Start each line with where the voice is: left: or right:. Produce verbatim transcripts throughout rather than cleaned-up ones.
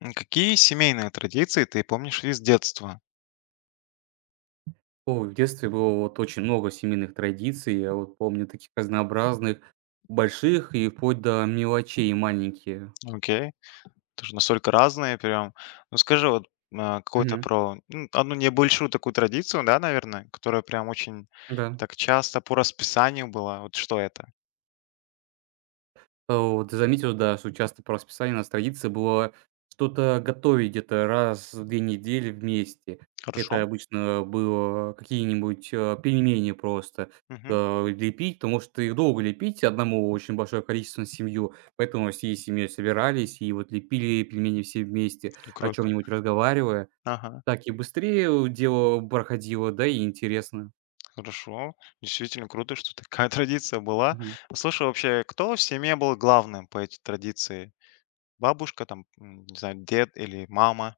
left: М, Какие семейные традиции ты помнишь из детства?
right: Ой, в детстве было вот очень много семейных традиций. Я вот помню таких разнообразных, больших и вплоть до мелочей маленькие.
left: Окей. Тоже настолько разные прям. Ну скажи вот а, какую-то
right: Мгм.
left: про ну, одну небольшую такую традицию, да, наверное, которая прям очень
right: Да.
left: так часто по расписанию была. Вот что это?
right: Э, вот ты заметил, да, что часто по расписанию у нас традиция была что-то готовить где-то раз в две недели вместе.
left: Хорошо?
right: Это обычно было какие-нибудь, э, пельмени просто,
left: Мгм.
right: э, лепить, потому что их долго лепить одному очень большое количество на семью, поэтому всей семьей собирались и вот лепили пельмени все вместе,
left: Ну,
right: о
left: круто.
right: чем-нибудь разговаривая.
left: Ага,
right: Так и быстрее, э, дело проходило, да и интересно.
left: хорошо. Действительно круто, что такая традиция была. А слушай, вообще, кто в семье был главным по этой традиции? Бабушка, там, м, не знаю, дед или мама?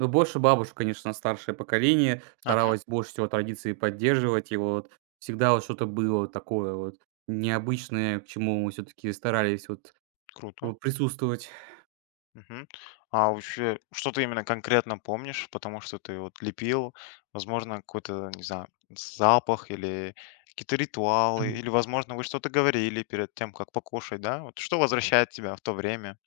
right: Ну, больше бабушка, конечно, старшее поколение
left: Ага,
right: старалась больше всего традиции поддерживать, и вот всегда вот что-то было такое вот необычное, к чему мы все таки старались вот, э,
left: круто.
right: присутствовать.
left: Мгм. А вообще, что ты именно конкретно помнишь, потому что ты вот лепил, возможно, какой-то, не знаю, запах или какие-то ритуалы,
right: Мгм.
left: или, возможно, вы что-то говорили перед тем, как покушать, да? Вот что возвращает тебя в то время?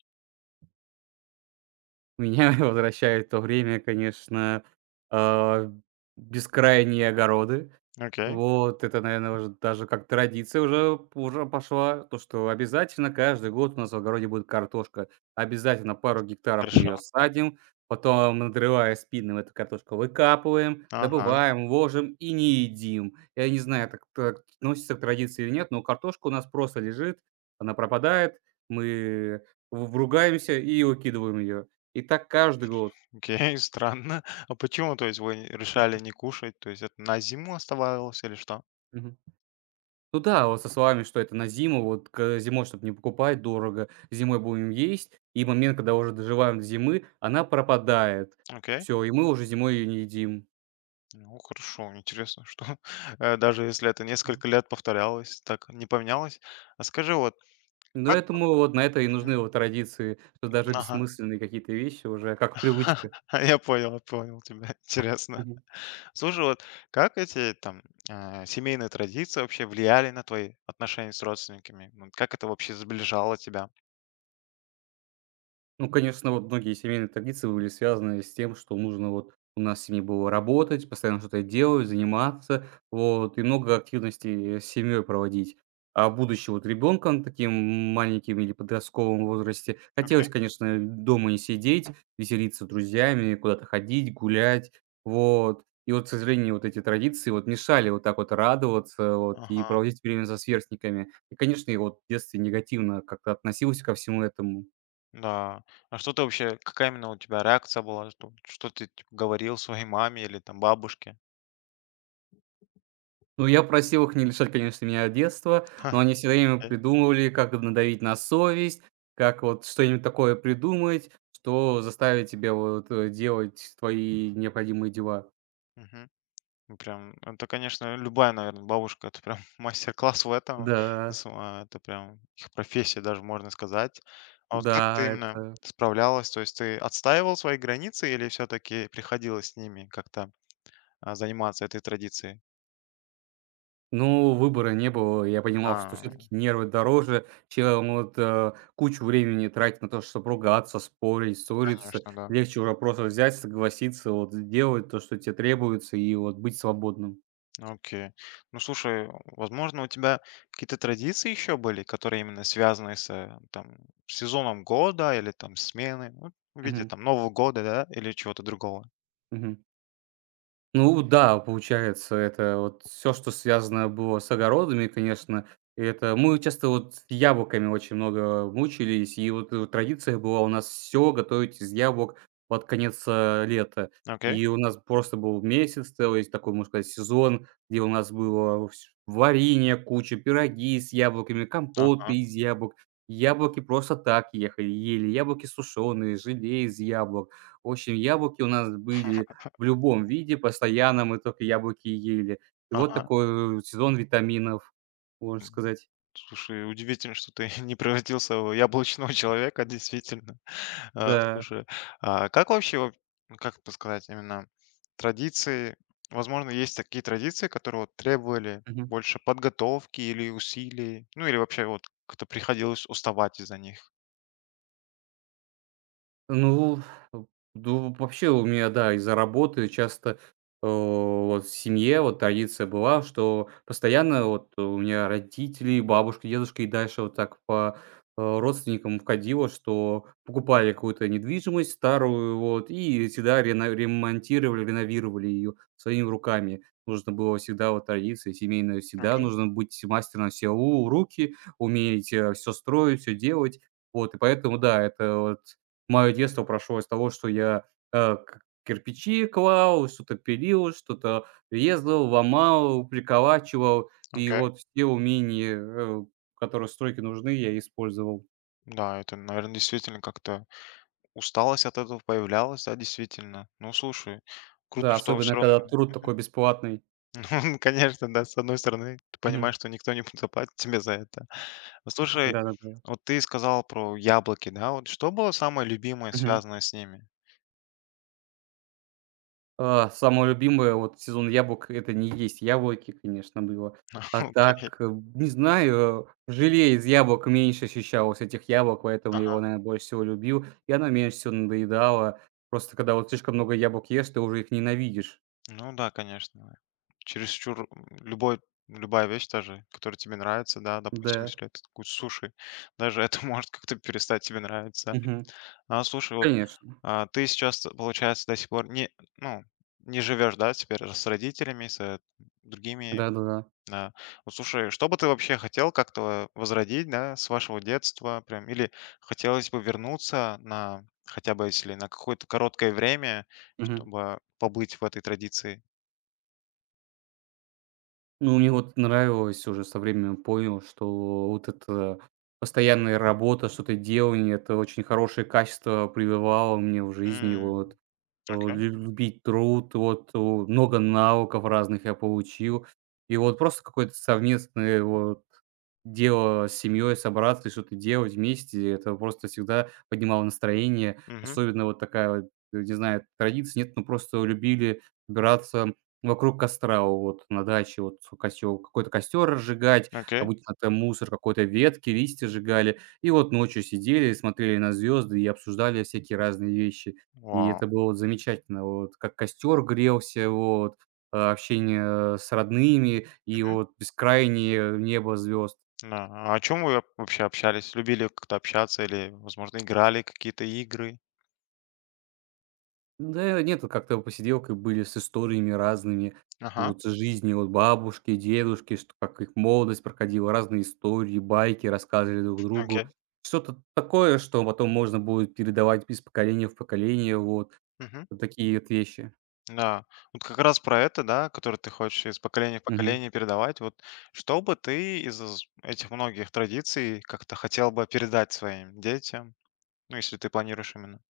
right: Меня возвращает в то время, конечно, а, бескрайние огороды.
left: Окей,
right: Вот это, наверное, уже даже как традиция уже уже пошла, то, что обязательно каждый год у нас в огороде будет картошка. Обязательно пару гектаров мы
left: хорошо.
right: ее садим, потом, надрывая спины, мы эту картошку выкапываем,
left: Ага,
right: добываем, ложим и не едим. Я не знаю, так так относится к традиции или нет, но картошка у нас просто лежит, она пропадает, мы в ругаемся и выкидываем ее. И так каждый год.
left: окей, странно. А почему, то есть, вы решали не кушать? То есть, это на зиму оставалось или что?
right: Ну да, вот со словами, что это на зиму, вот к зимой, чтобы не покупать дорого, зимой будем есть, и момент, когда уже доживаем до зимы, она пропадает.
left: Окей.
right: Все, и мы уже зимой ее не едим.
left: Ну, хорошо, интересно, что э, даже если это несколько лет повторялось, так не поменялось. А скажи, вот
right: Но
left: как...
right: я думаю, вот на это и нужны вот традиции, что даже
left: Ага.
right: бессмысленные какие-то вещи уже как привычка.
left: Я понял, понял тебя. Интересно. Слушай, вот как эти там а, семейные традиции вообще влияли на твои отношения с родственниками? Ну, как это вообще сближало тебя?
right: Ну, конечно, вот многие семейные традиции были связаны с тем, что нужно вот у нас в семье было работать, постоянно что-то делать, заниматься, вот, и много активностей э, с семьей проводить. А будучи вот ребенком таким маленьким или подростковом возрасте,
left: Окей.
right: хотелось, конечно, дома не сидеть, веселиться с друзьями, куда-то ходить, гулять, вот. И вот, к сожалению, вот эти традиции вот мешали вот так вот радоваться вот, и
left: Ага.
right: проводить время со сверстниками. И, конечно, я вот в детстве негативно как-то относился ко всему этому.
left: Да. А что ты вообще, какая именно у тебя реакция была? Что, что ты типа, говорил своей маме или там бабушке?
right: Ну, я просил их не лишать, конечно, меня детства, но они все время
left: Окей.
right: придумывали, как надавить на совесть, как вот что-нибудь такое придумать, что заставит тебя вот, э, делать твои необходимые дела.
left: Ну, прям, это, конечно, любая, наверное, бабушка, это прям мастер-класс в этом.
right: Да,
left: Сама это прям их профессия даже, можно сказать. А вот как ты
right: да,
left: именно
right: это
left: справлялась? То есть ты отстаивал свои границы или все-таки приходилось с ними как-то а, заниматься этой традицией?
right: Ну, выбора не было. Я понимал, что все таки
left: А,
right: нервы дороже, чем вот, э, кучу времени тратить на то, чтобы ругаться, спорить, ссориться.
left: конечно, да.
right: Легче уже просто взять, согласиться, вот сделать то, что тебе требуется, и вот быть свободным.
left: Окей. Ну, слушай, возможно, у тебя какие-то традиции еще были, которые именно связаны с э, там, сезоном года или там смены, ну, в виде
right: Мгм,
left: там Нового года, да, или чего-то другого.
right: мгм. Ну да, получается, это вот все, что связано было с огородами, конечно. И это мы часто вот с яблоками очень много мучились, и вот, э, традиция была у нас все готовить из яблок под конец, э, лета.
left: Окей?
right: И у нас просто был месяц целый, такой, можно сказать, сезон, где у нас было вс варенье куча, пироги с яблоками, компоты
left: Ага.
right: из яблок. Яблоки просто так ехали ели, яблоки сушеные, желе из яблок. В общем, яблоки у нас были в любом виде, постоянно мы только яблоки ели. И вот
left: Ага.
right: такой э, сезон витаминов, можно
left: М,
right: сказать.
left: слушай, удивительно, что ты не превратился в яблочного человека, действительно. А,
right: Да.
left: слушай, а как вообще, вот, ну, как это сказать, именно традиции, возможно, есть такие традиции, которые вот требовали
right: Мгм.
left: больше подготовки или усилий, ну или вообще вот как-то приходилось уставать из-за них?
right: Ну, э, ду вообще у меня, да, из-за работы часто, э, вот в семье вот традиция была, что постоянно вот у меня родители, бабушка, дедушка и дальше вот так по, э, родственникам входило, что покупали какую-то недвижимость старую вот и всегда рено ремонтировали, реновировали ее своими руками. Нужно было всегда вот традиция семейная, всегда
left: Окей,
right: нужно быть мастером всеу руки, уметь, все строить, все делать. Вот и поэтому, да, это вот Мое детство прошло из того, что я, э, к кирпичи клал, что-то пилил, что-то резал, ломал, приколачивал. И
left: окей.
right: вот все умения, э, которые в стройке нужны, я использовал.
left: Да, это, наверное, действительно как-то усталость от этого появлялась, да, действительно. Ну, слушай, круто,
right: Да,
left: что
right: особенно
left: все
right: когда
left: равно.
right: труд такой бесплатный.
left: Конечно, да, с одной стороны, ты понимаешь, что никто не заплатит тебе за это. Слушай,
right: Да-да-да.
left: вот ты сказал про яблоки, да? Вот что было самое любимое, связанное с ними?
right: А, самое любимое, вот, в сезон яблок- это не есть яблоки, конечно, было. А
left: Окей.
right: так, э, не знаю, э, желе из яблок меньше ощущалось этих яблок, поэтому я его,
left: Ага.
right: наверное, больше всего любил, и оно меньше всего надоедало. Просто когда вот слишком много яблок ешь, ты уже их ненавидишь.
left: Ну да, конечно. Чересчур м, любой, любая вещь даже, которая тебе нравится, да, допустим,
right: Да.
left: если это какой-то суши, даже это может как-то перестать тебе нравиться.
right: Мгм.
left: А слушай, вот
right: Конечно.
left: а, ты сейчас, получается, до сих пор не, ну, не живешь, да, теперь с родителями, с э, другими.
right: Да-да-да.
left: Да. Вот слушай, что бы ты вообще хотел как-то возродить, да, с вашего детства прям? Или хотелось бы вернуться на хотя бы если на какое-то короткое время,
right: Мгм.
left: чтобы побыть в этой традиции?
right: Ну, мне вот нравилось, уже со временем понял, что вот эта постоянная работа, что-то делание- это очень хорошее качество прививало мне в жизни.
left: М,
right: Вот. э,
left: окей.
right: любить труд, вот, э, много навыков разных я получил. И вот просто какое-то совместное вот дело с семьей, собраться и что-то делать вместе, это просто всегда поднимало настроение.
left: Мгм.
right: Особенно вот такая вот, э, не знаю, традиция нет, но просто любили собираться вокруг костра вот на даче, вот костёр, какой-то костер разжигать,
left: Окей.
right: обычно там мусор какой-то, ветки, листья сжигали. И вот ночью сидели, смотрели на звезды и обсуждали всякие разные вещи. И
left: Вау.
right: это было вот замечательно. Вот как костер грелся, вот, а, общение с родными и
left: Мгм.
right: вот бескрайнее небо звезд.
left: Да. А о чем вы вообще общались? Любили как-то общаться или, возможно, играли какие-то игры?
right: Ну да нет, вот как-то посиделки были с историями разными,
left: Ага.
right: вот с жизни вот бабушки, дедушки, что как их молодость проходила, разные истории, байки рассказывали друг
left: Окей.
right: другу. Что-то такое, что потом можно будет передавать из поколения в поколение, вот,
left: Мгм.
right: вот такие вот вещи.
left: Да, вот как раз про это, да, который ты хочешь из поколения в поколение передавать. Вот что бы ты из из этих многих традиций как-то хотел бы передать своим детям? Ну, если ты планируешь именно.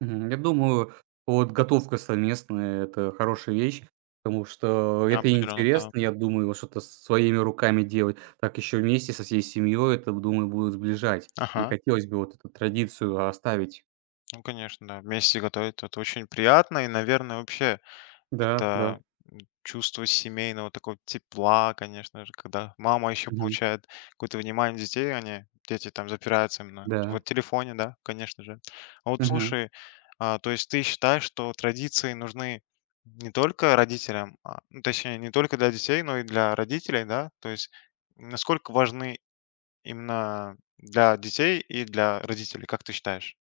right: Мгм. Я думаю, вот готовка совместная- это хорошая вещь, потому что
left: Да,
right: это
left: определенно, да.
right: интересно, я думаю, вот что-то своими руками делать, так еще вместе со всей семьей, это, думаю, будет сближать. И
left: Ага.
right: хотелось бы вот эту традицию оставить.
left: Ну, конечно, да. Вместе готовить это очень приятно и, наверное, вообще
right: Да, да.
left: как-то, м, чувство семейного такого тепла, конечно же, когда мама еще
right: Мгм.
left: получает какое-то внимание детей, они дети там запираются именно в
right: Да.
left: вот телефоне, да, конечно же. А вот
right: Мгм.
left: слушай, а, то есть ты считаешь, что традиции нужны не только родителям, а, ну, точнее, не только для детей, но и для родителей, да? То есть насколько важны именно для детей и для родителей, как ты считаешь?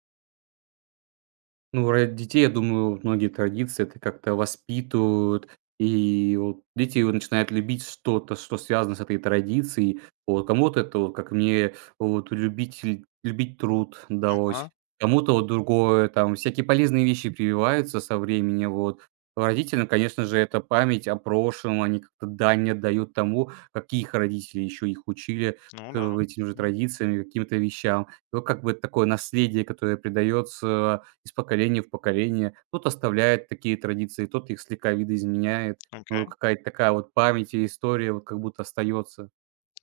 right: Ну, ради детей, я думаю, вот многие традиции это как-то воспитывают, и вот дети вот начинают любить что-то, что связано с этой традицией. Вот кому-то это, вот как мне, вот любить ль любить труд далось,
left: Ага,
right: кому-то вот другое, там всякие полезные вещи прививаются со временем, вот. Родителям, конечно же, это память о прошлом, они как-то дань отдают тому, какие их родители еще их учили
left: ну
right: к
left: да.
right: этим же
left: М,
right: традициям и каким-то вещам. И вот как бы такое наследие, которое передается из поколения в поколение. Кто-то оставляет такие традиции, тот их слегка видоизменяет. Ну, вот
left: окей.
right: какая-то такая вот память и история вот как будто остается.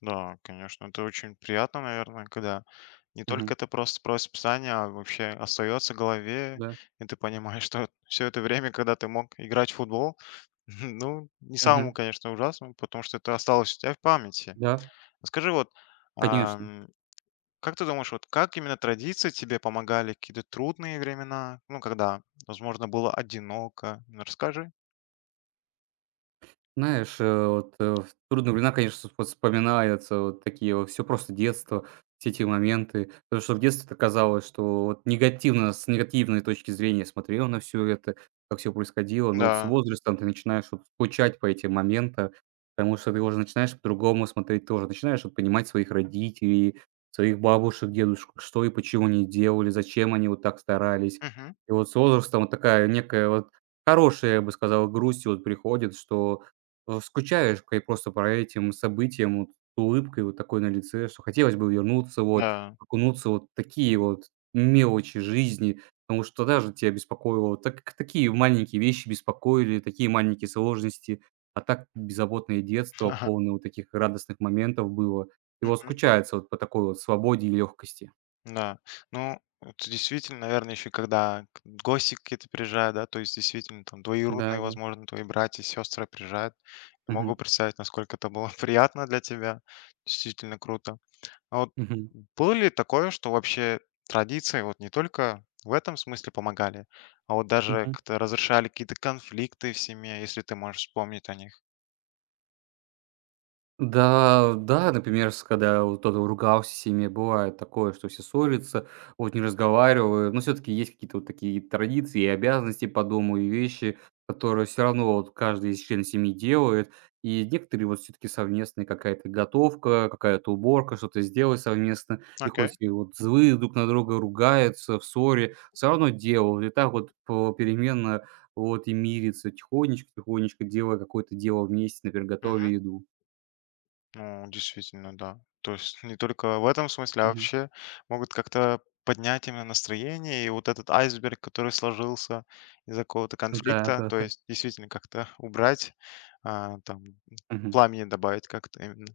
left: Да, конечно, это очень приятно, наверное, когда не
right: Мгм.
left: только ты просто просишь писание, а вообще остается в голове,
right: Да.
left: и ты понимаешь, что все это время, когда ты мог играть в футбол, ну, не самому,
right: Мгм.
left: конечно, ужасному, потому что это осталось у тебя в памяти.
right: Да,
left: А скажи, вот,
right: конечно.
left: ам, как ты думаешь, вот как именно традиции тебе помогали в какие-то трудные времена, ну, когда, возможно, было одиноко? Ну, расскажи.
right: Знаешь, э, вот, э, в трудные времена, конечно, вспо вспоминаются вот такие вот все просто детство, все эти моменты. Потому что в детстве-то казалось, что вот негативно, с негативной точки зрения смотрел на все это, как все происходило. Но вот с
left: Да.
right: возрастом ты начинаешь вот скучать по этим моментам, потому что ты уже начинаешь по-другому смотреть тоже. Начинаешь вот понимать своих родителей, своих бабушек, дедушек, что и почему они делали, зачем они вот так старались.
left: Мгм.
right: И вот с возрастом вот такая некая вот хорошая, я бы сказал, грусть вот приходит, что э, скучаешь кай просто по этим событиям, вот с улыбкой вот такой на лице, что хотелось бы вернуться, вот,
left: Да.
right: окунуться вот в такие вот мелочи жизни, потому что даже тебя беспокоило, так такие маленькие вещи беспокоили, такие маленькие сложности, а так беззаботное детство, полное вот таких радостных моментов было. И вот скучается вот по такой вот свободе и легкости.
left: Да, ну, это действительно, наверное, еще когда к- гости какие-то приезжают, да, то есть действительно там двоюродные,
right: Да, да.
left: возможно, твои братья, сестры приезжают. Я
right: Мгм.
left: могу представить, насколько это было приятно для тебя. Действительно круто. А вот
right: Мгм.
left: было ли такое, что вообще традиции вот не только в этом смысле помогали, а вот даже
right: Мгм.
left: как-то разрешали какие-то конфликты в семье, если ты можешь вспомнить о них?
right: Да, да, например, с когда вот кто-то ругался с семьей, бывает такое, что все ссорятся, вот не разговаривают, но все-таки есть какие-то вот такие традиции и обязанности по дому, и вещи, которые все равно вот каждый из членов семьи делает, и некоторые вот все-таки совместные, какая-то готовка, какая-то уборка, что-то сделать совместно, и
left: Окей.
right: хоть и вот злые друг на друга ругаются в ссоре, все равно делают, и так вот попеременно вот и мирятся тихонечко-тихонечко, делая какое-то дело вместе, например, готовя еду.
left: Ну, действительно, да. То есть не только в этом смысле, а
right: Мгм.
left: вообще могут как-то поднять именно настроение и вот этот айсберг, который сложился из-за какого-то
right: Да,
left: конфликта,
right: да,
left: то
right: да.
left: есть действительно как-то убрать, а, там
right: Мгм,
left: пламени добавить как-то именно.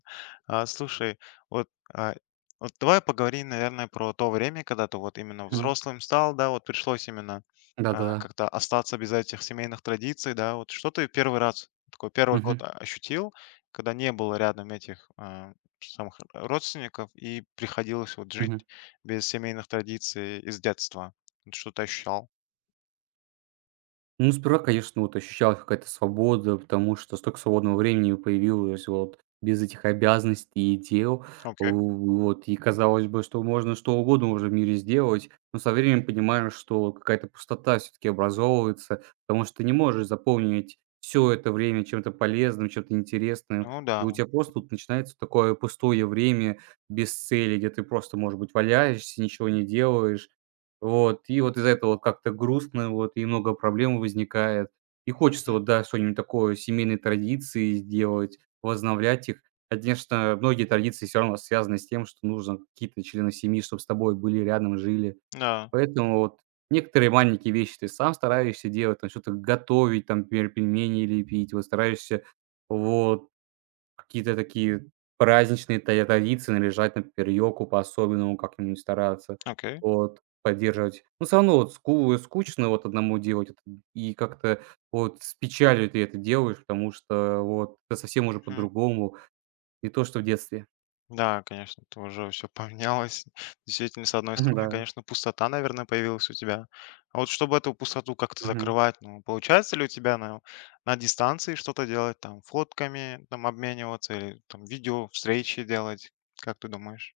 left: А, слушай, вот, а, вот давай поговорим, наверное, про то время, когда ты вот именно
right: мгм.
left: взрослым стал, да, вот пришлось именно а,
right: Да-да-да.
left: как-то остаться без этих семейных традиций, да, вот что ты первый раз, такой первый год
right: Мгм,
left: а, ощутил, когда не было рядом этих а, самых родственников, и приходилось вот
right: мгм.
left: жить без семейных традиций из детства. Вот что ты ощущал?
right: Ну, сперва, конечно, вот ощущалась какая-то свобода, потому что столько свободного времени появилось вот без этих обязанностей и дел. В-
left: Окей.
right: Вот, и казалось бы, что можно что угодно уже в мире сделать, но со временем понимаешь, что вот какая-то пустота все-таки образовывается, потому что ты не можешь заполнить все это время чем-то полезным, чем-то интересным,
left: Ну
right: и у
left: да.
right: тебя просто тут начинается такое пустое время без цели, где ты просто, может быть, валяешься, ничего не делаешь, вот, и вот из-за этого вот как-то грустно, вот, и много проблем возникает. И хочется
left: Мгм.
right: вот, да, что-нибудь такое, семейные традиции сделать, возобновлять их. Конечно, многие традиции все равно связаны с тем, что нужно какие-то члены семьи, чтобы с тобой были рядом, жили.
left: Да.
right: Поэтому вот некоторые маленькие вещи ты сам стараешься делать, там что-то готовить, там, например, пельмени лепить, вот стараешься, вот, Какие-то такие праздничные та традиции, наряжать, например, елку по-особенному как-нибудь стараться,
left: Окей.
right: вот, поддерживать. Но всё равно вот ску э, скучно вот одному делать это, и как-то вот с печалью ты это делаешь, потому что вот это совсем уже
left: Мгм.
right: по-другому, не то, что в детстве.
left: Да, конечно, это уже все поменялось. Действительно, с одной
right: Мгм,
left: стороны,
right: да.
left: конечно, пустота, наверное, появилась у тебя. А вот чтобы эту пустоту как-то
right: Мгм.
left: закрывать, ну, получается ли у тебя на, на, дистанции что-то делать, там, фотками, там, обмениваться или там видео встречи делать? Как ты думаешь?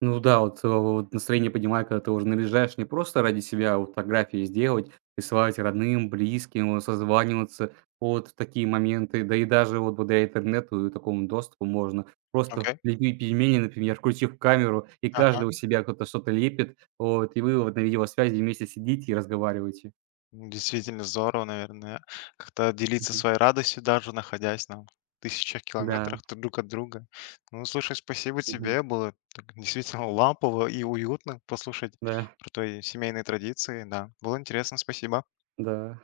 right: Ну да, вот, э, вот настроение поднимает, когда ты уже наряжаешь не просто ради себя а вот фотографии сделать, присылать родным, близким, вот созваниваться. Вот в такие моменты. Да и даже вот благодаря интернету и такому доступу можно просто
left: Окей.
right: лепить пельмени, например, включив камеру, и
left: Ага.
right: каждый у себя кто-то что-то лепит. Вот, и вы вот на видеосвязи вместе сидите и разговариваете.
left: Действительно здорово, наверное, как-то делиться
right: Мгм.
left: своей радостью, даже находясь на тысячах
right: Да.
left: километрах т друг от друга. Ну, слушай, спасибо
right: Мгм.
left: тебе. Было так действительно лампово и уютно послушать
right: Да.
left: про твои семейные традиции. Да, было интересно. Спасибо.
right: Да.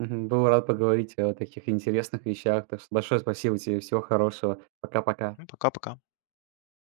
right: Мгм. Был рад поговорить о таких интересных вещах. Так что большое спасибо тебе. Всего хорошего. Пока-пока.
left: Ну, пока-пока.